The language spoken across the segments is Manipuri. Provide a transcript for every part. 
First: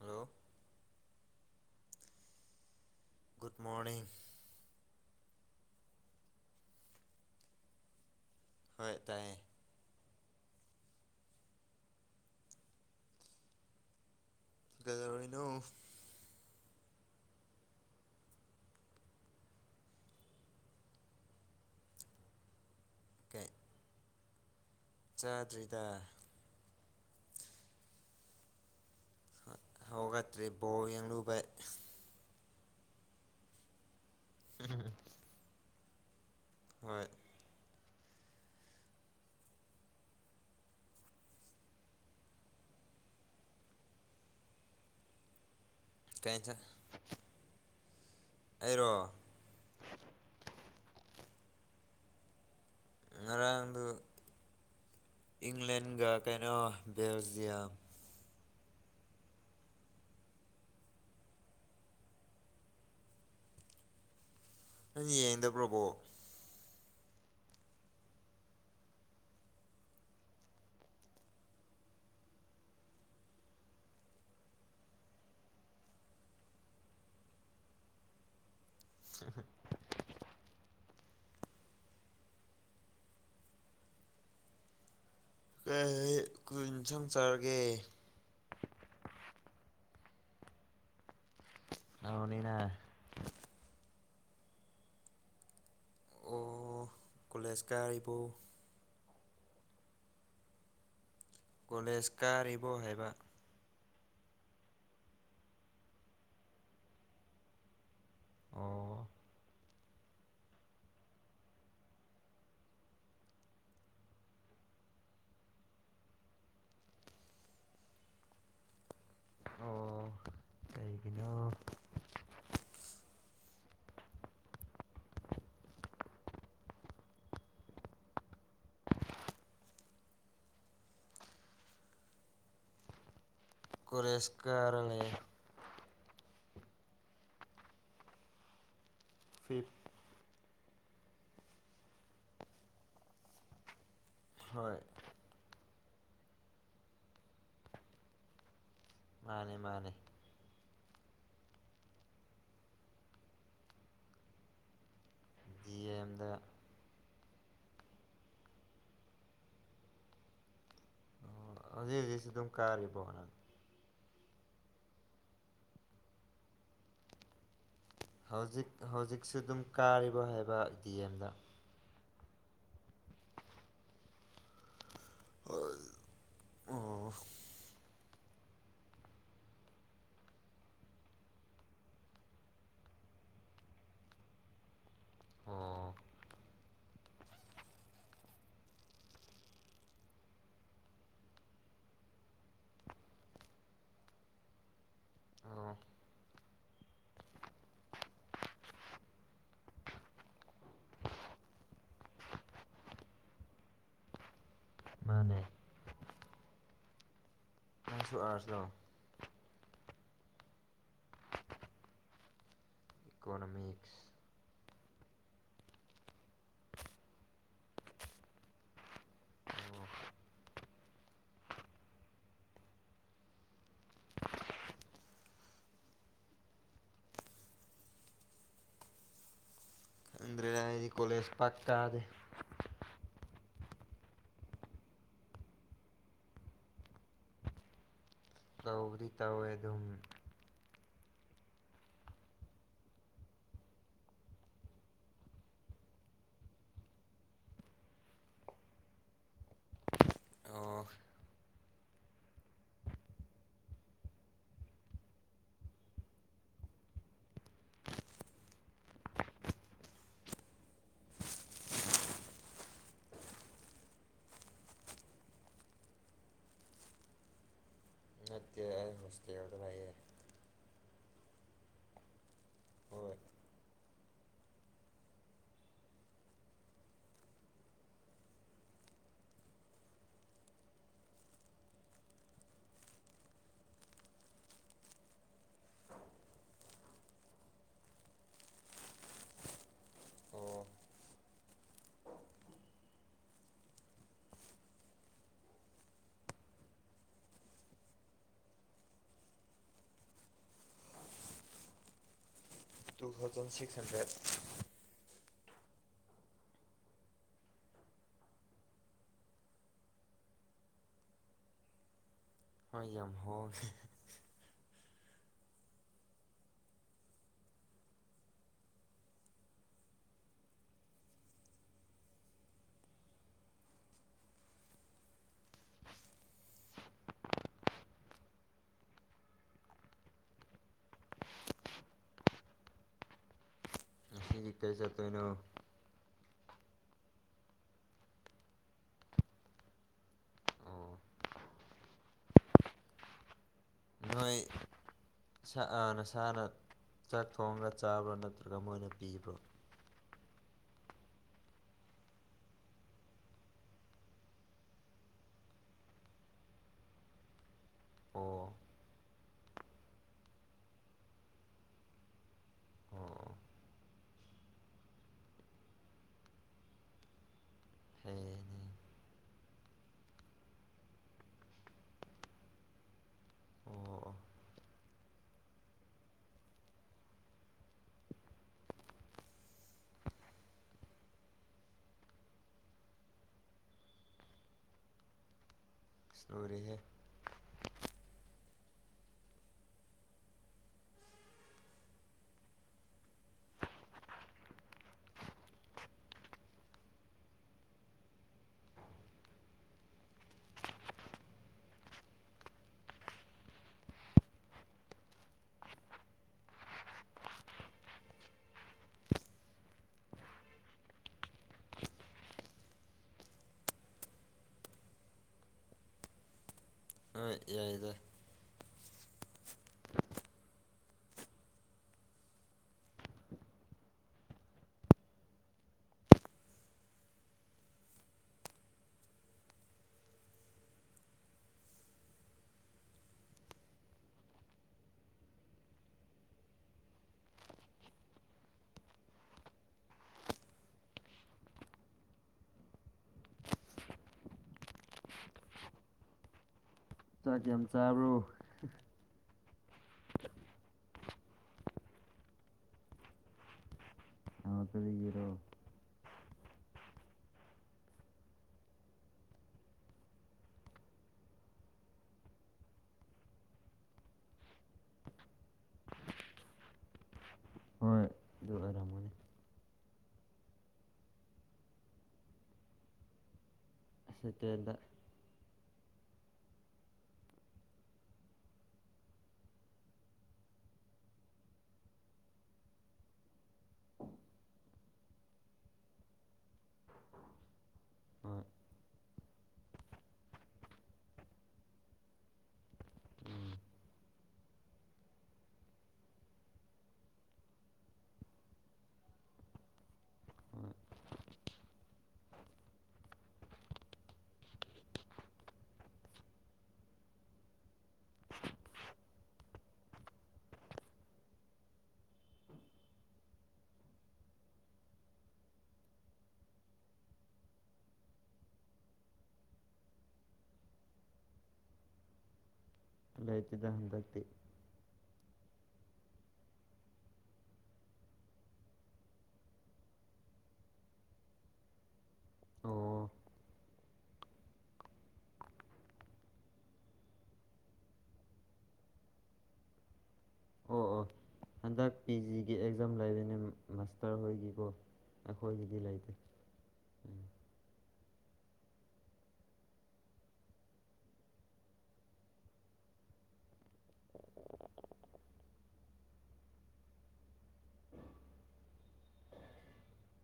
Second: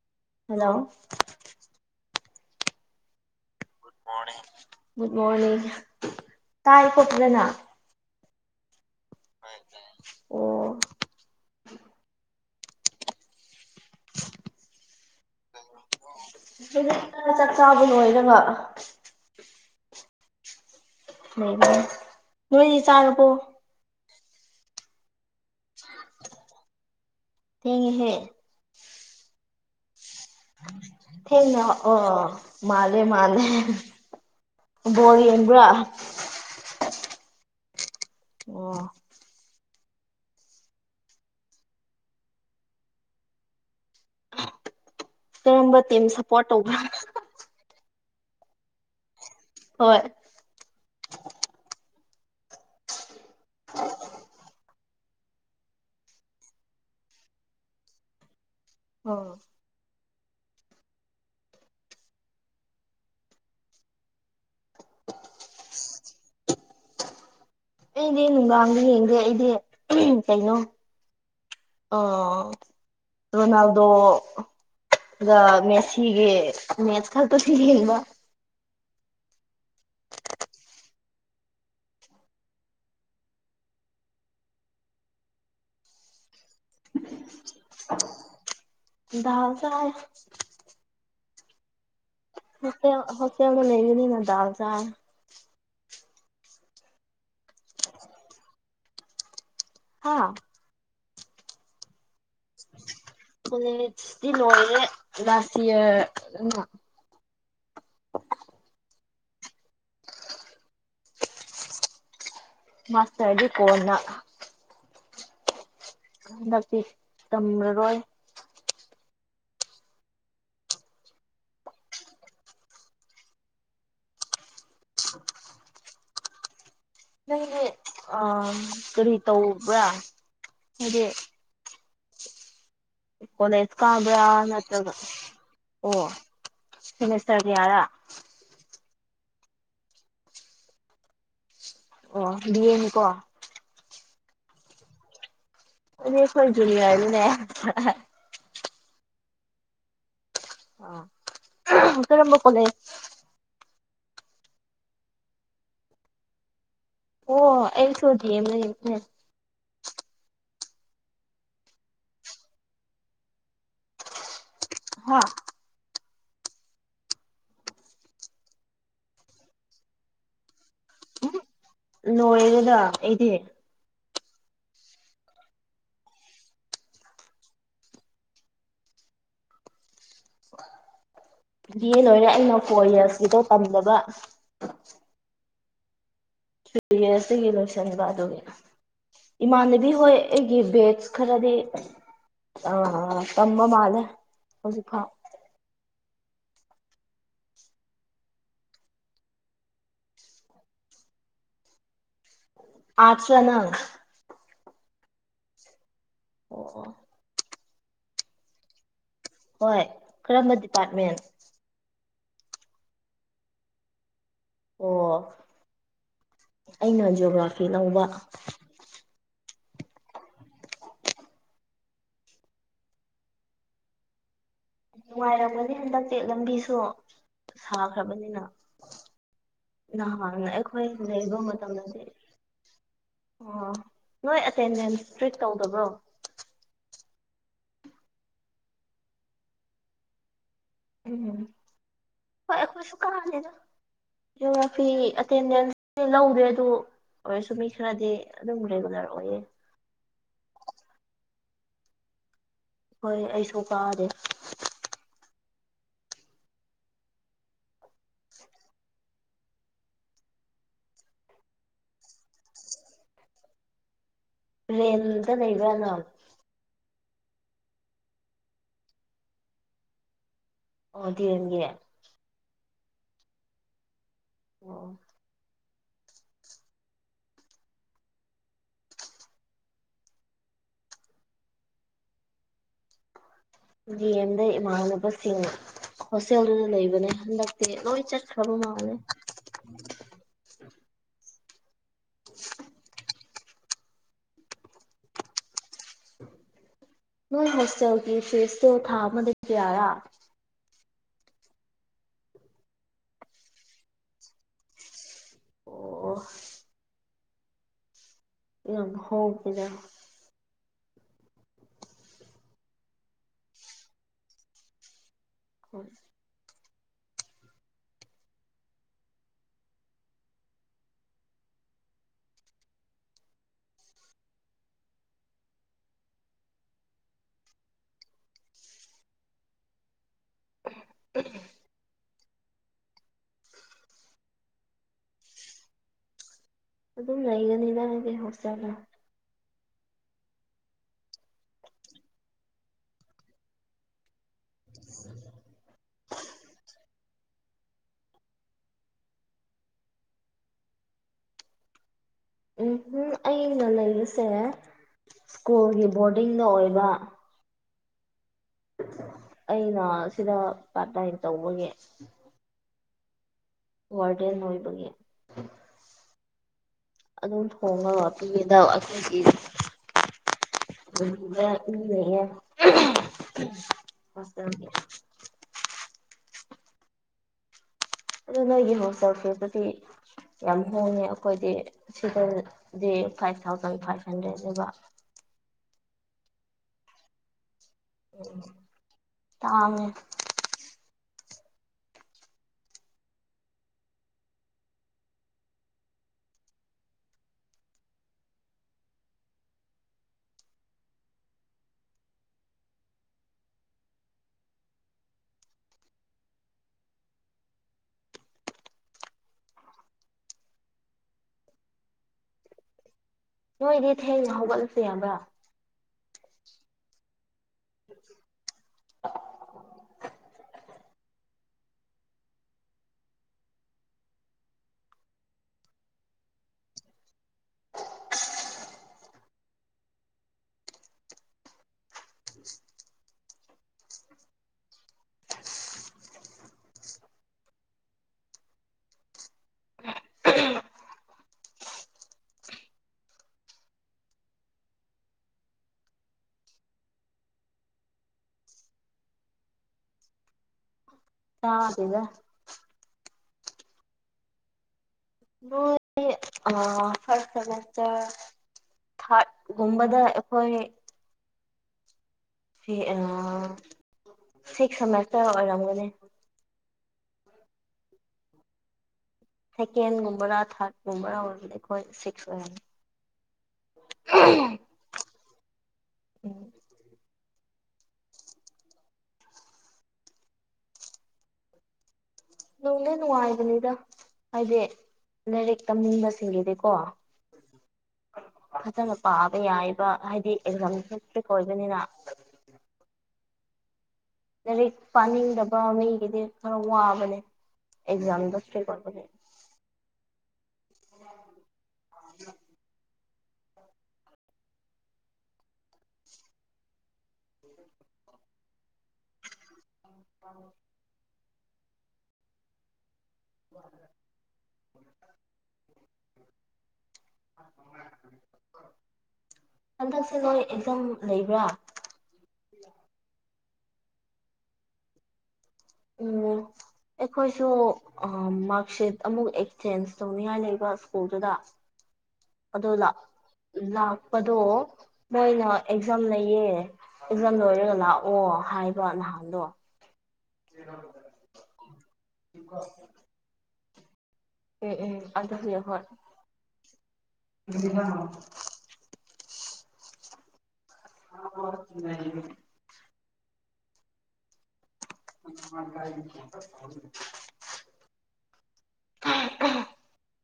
ꯍꯜꯂꯣ ꯍꯂꯣ ꯒꯨꯗ ꯃꯣꯔꯅꯤꯡ ꯗ ꯃꯣꯔꯅꯤꯡ ꯇꯥꯏ ꯀꯣꯠꯇꯗꯅꯥ ꯍꯣꯏ ꯇꯥꯏ ꯑꯣ ꯀꯩꯗꯧꯔꯤꯅꯣ ꯆꯥꯛ ꯆꯥꯕ ꯂꯣꯏꯗ ꯉ ꯂꯩ ꯅꯣꯏꯗꯤ ꯆꯥꯔꯨꯄꯣ ꯀꯩ ꯆꯥꯗ꯭ꯔꯤꯗ ꯊꯦꯡꯉ ꯍꯦ ꯍ ꯊꯦꯡꯅ ꯑꯣ ꯃꯥꯂꯦ ꯃꯥꯂꯦ ꯣꯔꯤꯟꯕ꯭ꯔꯥ ꯍꯣꯏ ꯑꯣ ꯀꯔꯝꯕ ꯇꯤꯝ ꯀꯩ ꯁꯞꯄꯣꯔꯠ ꯏꯟꯁꯥꯡ ꯇꯧꯕ꯭ꯔꯥ ꯑꯩꯔꯣ ꯍꯣꯏ ꯉꯔꯥꯡꯗꯨ ꯏꯪꯂꯦꯟꯒ ꯀꯩꯅꯣ ꯕꯦꯜꯖꯤꯌꯝ ꯑꯣ ꯌꯦꯗ ꯄ꯭ꯔꯕꯣ ꯑꯩꯗꯤ ꯅꯨꯡꯗꯥꯡꯗꯤ ꯌꯦꯡꯗꯦ ꯑꯩꯗꯤ ꯀꯩꯅꯣ ꯑ ꯔ ꯅꯜꯗ ꯑꯗꯨꯒ ꯃꯦꯁꯤꯒꯤ ꯃꯦꯁ ꯈꯛꯇꯁꯨ ꯌꯦꯡꯕ ꯎ ꯀ ꯀꯨꯏꯟ ꯁꯪ ꯆꯔꯒꯦ ꯥ ꯆ ꯍꯥꯏ ꯅꯥꯎꯅꯤꯅ ꯍ ꯍꯐꯌꯥꯅ ꯂꯩꯅꯤꯅ ꯗ ꯆꯥ ꯑꯣ ꯀꯣꯂꯦꯖꯀꯥꯔꯤꯕ ꯍꯥꯥ ꯀꯣꯂꯦꯖ ꯀꯥꯔꯤꯕꯣ ꯍꯥꯏꯕ ꯁꯤꯤ ꯂꯣꯏꯦ ꯂꯁꯤ ꯑꯣ ꯃꯥꯁ ꯍꯥꯏꯗꯤ ꯄꯗ ꯍꯟꯗꯛꯇꯤ ꯇꯝꯃꯔꯣꯏ ꯑꯣ ꯑꯩꯒꯤꯅ ꯅꯪꯗꯤ ꯑ ꯀꯔꯤ ꯇꯧꯕ꯭ꯔꯥ ꯍꯥꯏꯗꯤ ꯀꯣꯂꯦꯁ ꯀꯥꯕ꯭ꯔ ꯀꯣꯂꯦꯖ ꯀꯥꯔ ꯅꯠꯇ꯭ꯔꯒ ꯂꯩꯌꯦ ꯑꯣ ꯁꯦꯃꯤꯁꯇꯔꯒꯤ ꯑꯔ ꯐꯤꯞ ꯑꯣ ꯑꯦꯅꯤꯀꯣ ꯍꯣꯏ ꯑ ꯈꯣꯏ ꯨꯅꯤ ꯑꯣꯏꯅꯦ ꯃꯥꯅꯦ ꯃꯥꯅꯦ ꯑꯇ ꯔꯝꯕ ꯄꯣꯂꯦ ꯖꯤ ꯑ ꯑꯦꯝꯗ ꯑꯣ ꯑ ꯁꯣꯖꯤ ꯑꯣ ꯍꯧꯖꯤꯛ ꯍꯧꯖꯤꯛꯁꯨ ꯑꯗꯨꯝ ꯀꯥꯔꯤꯕꯣ ꯅ ꯍꯥꯥ ꯍꯧꯖꯤꯛ ꯍꯧꯖꯤꯛꯁꯨ ꯑꯗꯨꯝ ꯀꯥꯔꯤꯕꯣ ꯍꯥꯏꯕ ꯇꯤ ꯑꯦꯝꯗ ꯅꯣꯏꯦꯗꯗ ꯑꯩꯗꯤ ꯑ ꯕꯤ ꯑꯦ ꯂꯣꯏꯔꯦ ꯑꯩꯅ ꯀꯣꯂꯖꯀꯤꯗꯣ ꯇꯝꯗꯕ ꯑꯣ ꯊ꯭ꯔꯤ ꯌꯔꯁꯇꯒꯤ ꯂꯣꯏꯁꯟꯂꯕ ꯑꯗꯨꯒꯤ ꯏꯃꯥꯟꯅꯕꯤ ꯍꯣꯏ ꯑꯩꯒꯤ ꯕꯦꯠꯁ ꯈꯔꯗꯤ ꯑ ꯀꯃ ꯃꯥꯂꯦ ꯍꯧꯖꯤꯛ ꯐꯥꯎ ꯑꯣ ꯑꯆꯅ ꯃꯥꯅꯦ ꯑꯣ ꯑꯣ ꯅꯪꯁꯨ ꯑꯥꯔꯖ ꯂꯑꯣ ꯍꯣꯏ ꯀꯔꯝꯕ ꯗꯤꯄꯥꯔꯠꯃꯦꯟ ꯏꯀꯣꯅꯣꯃꯤꯛꯁ ꯑꯣ ꯑꯩꯅ ꯖꯤꯑꯣꯒ꯭ꯔꯥꯐꯤ ꯂꯧꯕ ꯑꯣ ꯅꯨꯡꯉꯥꯏꯔꯕꯗꯤ ꯍꯟꯗꯛꯇꯤ ꯂꯝꯕꯤꯁꯨ ꯁꯥꯈ꯭ꯔꯕꯅꯤꯅ ꯅꯍꯥꯟ ꯈꯪꯗ꯭ꯔꯦꯗ ꯑꯩꯈꯣꯏ ꯑꯩꯗꯤ ꯀꯣꯂꯦꯖ ꯂꯩꯕ ꯄꯥꯛ ꯀꯥꯗꯦ ꯃꯇꯝꯗꯗꯤ ꯑꯣ ꯅꯣꯏ ꯑꯦꯇꯦꯟꯗꯦꯟꯁ ꯏꯁꯇ꯭ꯔꯤꯛ ꯇꯧꯗꯕ꯭ꯔꯣ ꯇꯧꯔꯤ ꯇꯧꯋꯦ ꯑꯗꯨꯝ ꯎꯝ ꯍꯣꯏ ꯑꯩꯈꯣꯏꯁꯨ ꯀꯥꯅꯦꯗ ꯒ ꯐꯤ ꯑꯦꯇꯦꯟꯗꯦꯟꯁ ꯂꯧꯗꯦ ꯑꯗꯨ ꯑꯣꯏꯔꯁꯨ ꯃꯤ ꯈꯔꯗꯤ ꯑꯗꯨꯝ ꯔꯦꯒꯨꯂꯔ ꯑꯣꯏꯌꯦ ꯑꯣ ꯍꯣꯏ ꯑꯩꯁꯨ ꯀꯥꯗꯦ ꯔꯗ ꯂꯩꯕꯅ ꯃꯁꯇꯦ ꯑꯗꯨꯗ ꯂꯩꯑꯌꯦ ꯑꯣꯗꯤꯗꯤꯦ ꯍꯣꯏ ꯎ ꯖꯤꯗꯃꯅꯕꯁꯤꯡ ꯍꯣꯁꯇꯦꯜꯗꯨꯅ ꯂꯩꯕꯅꯦ ꯍꯟꯗꯛꯇꯤ ꯅꯣꯏ ꯆꯠꯈ꯭ꯔꯕ ꯃꯥꯑꯣꯅꯦ [unintelligible] [unintelligible] [unintelligible] ꯅꯣꯏ ꯍꯣꯁꯇꯦꯜꯒꯤ ꯐꯤꯁꯇꯨ ꯊꯥ ꯑꯃꯗꯒꯤ ꯀꯌꯥꯔꯥ ꯇꯨ ꯊꯥꯎꯖꯟ ꯁꯤꯛꯁ ꯍꯟꯗ꯭ꯔꯦꯠ ꯑꯣ ꯑ ꯍꯥꯎ ꯀꯗ ꯌꯥꯝ ꯍꯥꯎꯦ ꯍꯣꯏ [unintelligible] ꯀꯦ ꯆꯠꯇꯩꯅꯣ ꯑꯗꯨꯝ ꯂꯩꯒꯅꯤ ꯅꯪꯒꯤ ꯍꯣꯁꯇꯥꯦꯜꯗ ꯑꯣ ꯅꯣꯏ ꯏꯁ ꯅꯁꯥꯅ ꯆꯥꯛ ꯊꯣꯡꯉꯒ ꯆꯥꯕ꯭ꯔꯣ ꯅꯠꯇ꯭ꯔꯒ ꯃꯣꯏꯅ ꯄꯤꯕ꯭ꯔꯣ ꯎꯝꯝ ꯑꯩ ꯅꯅꯥ ꯏꯁꯔꯦ ꯁ꯭ꯀꯨꯜꯒꯤ ꯕꯣꯔꯗꯤꯡꯅ ꯑꯣꯏꯕ ꯑꯣ ꯑꯩꯅ ꯁꯤꯗ ꯄꯥꯔꯠ ꯇꯥꯏꯝ ꯇꯧꯕꯒꯤ ꯑꯣ ꯋꯥꯔꯗ ꯑꯣꯏꯕꯒꯤ ꯑꯗꯨꯝ ꯊꯣꯡꯉꯒ ꯄꯤꯒꯗ ꯍꯌꯦꯡꯅꯦ ꯑꯩꯈꯣꯏꯒꯤ ꯑꯣ [unintelligible] ꯑꯣ ꯐꯁ [unintelligible] ꯑꯗꯨ ꯅꯣꯏꯒꯤ ꯍꯧꯣꯇꯛꯁꯤꯦꯕꯨꯗꯤ ꯌꯥꯝ ꯍꯣꯡꯉꯦ ꯑꯩꯈꯣꯏꯗꯤ ꯁꯤꯗꯗꯤ ꯐꯥꯏꯚ ꯊꯥꯎꯖꯟ ꯐꯥꯏꯚ ꯍꯟꯗ꯭ꯔꯦꯗꯅꯦꯕ [unintelligible] ꯏꯁꯇꯣꯔꯤꯒꯤꯦ ꯇꯃꯦ ꯅꯣꯏꯗꯤ ꯊꯦꯡꯅ ꯍꯧꯒꯠꯂꯁ ꯌꯥꯕ꯭ꯔꯥ ꯑ ꯌꯥꯏꯗ [unintelligible] [unintelligible] ꯆꯊ ꯆ ꯑꯕ꯭ꯔꯣ ꯑꯗꯗ ꯑꯣ ꯀꯔꯤꯒꯤꯔꯣ ꯑ ꯐꯔ ꯁꯇ ꯊꯥꯒꯨꯝꯕꯗ ꯑꯩꯈꯣꯏ ꯁꯤ ꯑ ꯁꯤꯛꯁ ꯁꯔꯇ ꯑꯣꯏꯔꯝꯒꯅꯤ ꯍꯣꯏ ꯑꯗꯨ ꯑꯔꯝꯅꯦ ꯁꯦꯀꯦꯟꯒꯨꯝꯕꯔꯥ ꯊꯥꯔꯠꯀꯨꯝꯕꯔꯥ ꯑꯣꯏꯔꯗꯤ ꯑꯩꯈꯣꯏ ꯁꯤꯛꯁ ꯑꯣꯏꯔꯅꯤ ꯁꯤꯦꯠꯇꯗ ꯎꯝ ꯅꯨꯡꯅꯦ ꯅꯨꯡꯉꯥꯏꯗꯅꯤꯗ ꯍꯥꯏꯗꯤ ꯂꯥꯏꯔꯤꯛ ꯇꯝꯅꯤꯡꯕꯁꯤꯡꯒꯤꯗꯤꯀꯣ ꯑ ꯐꯖꯅ ꯄꯥꯕ ꯌꯥꯏꯕ ꯍꯥꯏꯗꯤ ꯑꯦꯛꯖꯥꯝ ꯐꯔꯤꯛ ꯑꯣꯏꯕꯅꯤꯅ ꯎꯝ ꯂꯥꯏꯔꯤꯛ ꯄꯥꯅꯤꯡꯗꯕ ꯃꯤꯒꯤꯗꯤ ꯈꯔ ꯋꯥꯕꯅꯦ ꯑꯦꯖꯥꯡꯗꯁꯇꯦ ꯀꯣꯔꯕꯅꯤ ꯍꯣꯏ ꯑ [unintelligible] ꯇ ꯎ [unintelligible] [unintelligible] ꯍꯟꯗꯛꯁꯦ ꯅꯣꯏ ꯑꯦꯖꯝ ꯂꯩꯕ꯭ꯔꯥ ꯥꯏꯇꯗ ꯍꯟꯗꯦ ꯎ ꯑꯩꯈꯣꯏꯁꯨ ꯃꯥꯔꯛꯁꯤꯠ ꯑꯃꯨꯛ ꯑꯦꯛꯆꯦꯟꯖ ꯇꯧꯅꯤꯉꯥꯏ ꯂꯩꯕ ꯁ꯭ꯀꯨꯜꯗꯨꯗ ꯑꯣ ꯂꯥꯛꯄꯗꯣ ꯅꯣꯏꯅ ꯑꯦꯛꯖꯥꯝ ꯂꯩꯌꯦ ꯑꯦꯛꯖꯥꯝ ꯂꯣꯏꯔꯒ ꯂꯥꯛꯑꯣ ꯍꯥꯏꯕ ꯅꯍꯥꯟꯗꯣ ꯑꯣ ꯑꯣ ꯍꯟꯗꯛ ꯄꯤ ꯖꯤꯒꯤ ꯑꯦꯛꯖꯥꯝ ꯂꯩꯔꯤꯅꯦꯃꯤ ꯎꯝ ꯎꯝ ꯑꯗꯨꯗ ꯍ ꯍꯣꯏ ꯑꯩꯈꯣꯏꯒꯤꯗꯤ ꯂꯩꯇꯦ ꯎꯝ ꯑꯗꯨ [unintelligible] [unintelligible] [unintelligible]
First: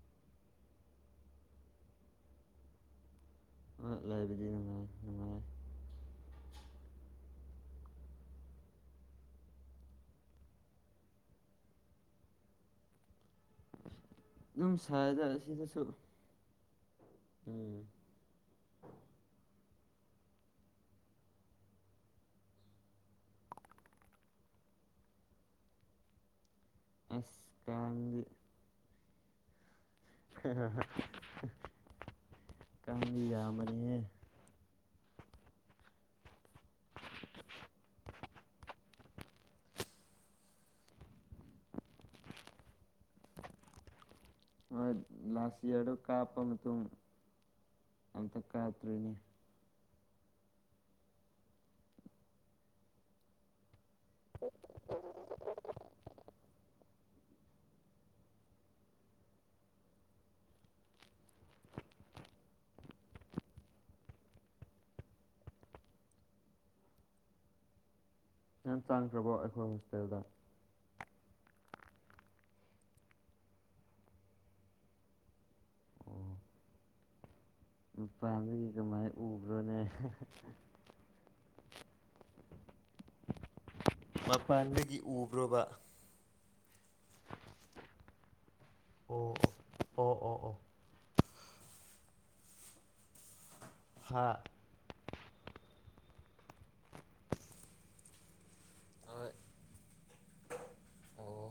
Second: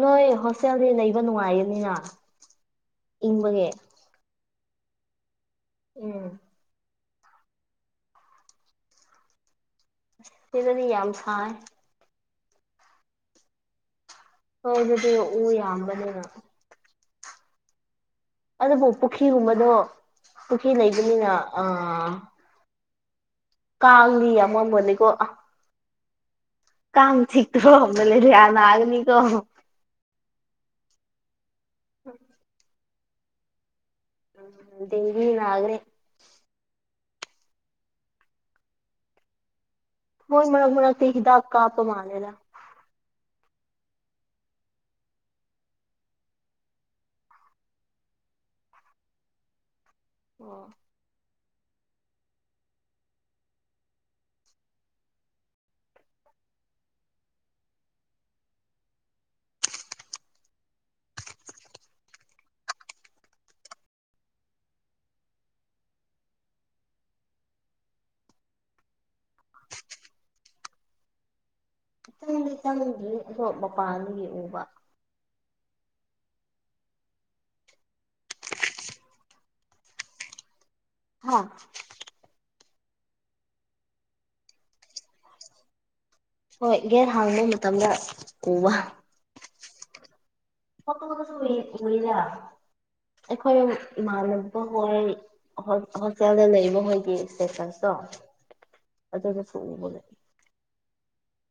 ꯅꯣꯏ ꯍꯣꯁꯇꯦꯜꯗꯤ ꯂꯩꯕ ꯅꯨꯡꯉꯥꯏꯌꯦꯅꯤꯅ ꯑ ꯂꯥꯏꯕꯔꯤ ꯎꯝ ꯁꯤꯗꯗꯤ ꯌꯥꯝꯁꯥꯏ ꯍ ꯑꯗꯨꯝ ꯑꯗꯨꯗꯤ ꯁꯥꯏꯗ ꯎ ꯑꯁꯤꯗꯁꯨ ꯌꯥꯝꯕꯅꯤꯅ ꯎꯝ ꯑꯗꯨꯕꯨ ꯄꯨꯈ꯭ꯔꯤꯒꯨꯝꯕꯗꯣ ꯄꯨꯈ꯭ꯔꯤ ꯂꯩꯕꯅꯤꯅ ꯑ ꯀꯥꯡꯉ ꯌꯥꯝꯃꯅꯤꯀꯣ ꯀꯝ ꯑꯁ ꯊ ꯊꯣꯛ꯭ꯔ ꯃ ꯀꯥꯡꯗꯤ ꯊꯌꯥꯅꯒꯅꯤ ꯀ [unintelligible] ꯎꯝ ꯀꯕꯤ ꯌꯥ ꯑꯃꯅꯤꯅꯤꯦ ꯎꯗꯦ ꯏꯅꯤ ꯅꯒ꯭ꯔꯦ ꯍ ꯃꯛ ꯃꯛ ꯁꯤꯗ ꯀꯥꯄ ꯃꯥꯥꯂꯗ ꯑ ꯂꯁꯤꯌꯥꯔ ꯀꯥꯄ ꯑꯃꯁꯨꯡ ꯊꯨꯡ ꯑꯇ ꯀꯥꯇꯔꯤꯅꯦ ꯑꯣ ꯎ ꯌꯥꯝ ꯆꯥꯡꯈ꯭ꯔꯕꯣ ꯑꯩꯈꯣꯏ ꯍꯣꯁꯄꯤꯇꯥꯜꯗ ꯏꯈꯤꯇꯪꯗꯤꯇꯪꯗꯤ ꯑꯗꯣ ꯃꯄꯥꯟꯗꯒꯤ ꯎꯕ ꯐꯃꯤꯂꯤꯒꯤ ꯀꯃꯥꯏꯅ ꯎꯕ꯭ꯔꯣꯅꯦ ꯍꯥꯥ ꯃꯄꯥꯟꯗꯒꯤ ꯎꯕ꯭ꯔꯕ ꯍꯣꯏ ꯒꯦꯔ ꯍꯥꯡꯕ ꯃꯇꯝꯗ ꯎꯕ ꯑꯣ ꯑꯣ ꯑꯣ ꯑꯣ ꯑꯣ ꯎꯏꯔ ꯑꯩꯈꯣꯏ ꯍꯥ ꯏꯃꯥꯟꯅꯕ ꯍ ꯍꯛꯁꯦꯜꯗ ꯂꯩꯔꯤꯕ ꯃꯈꯣꯏꯒꯤ ꯏꯁꯇꯦꯇꯁꯇꯣ ꯍꯣꯏ ꯑꯗꯨꯅ ꯐꯂꯛꯏ ꯑꯣ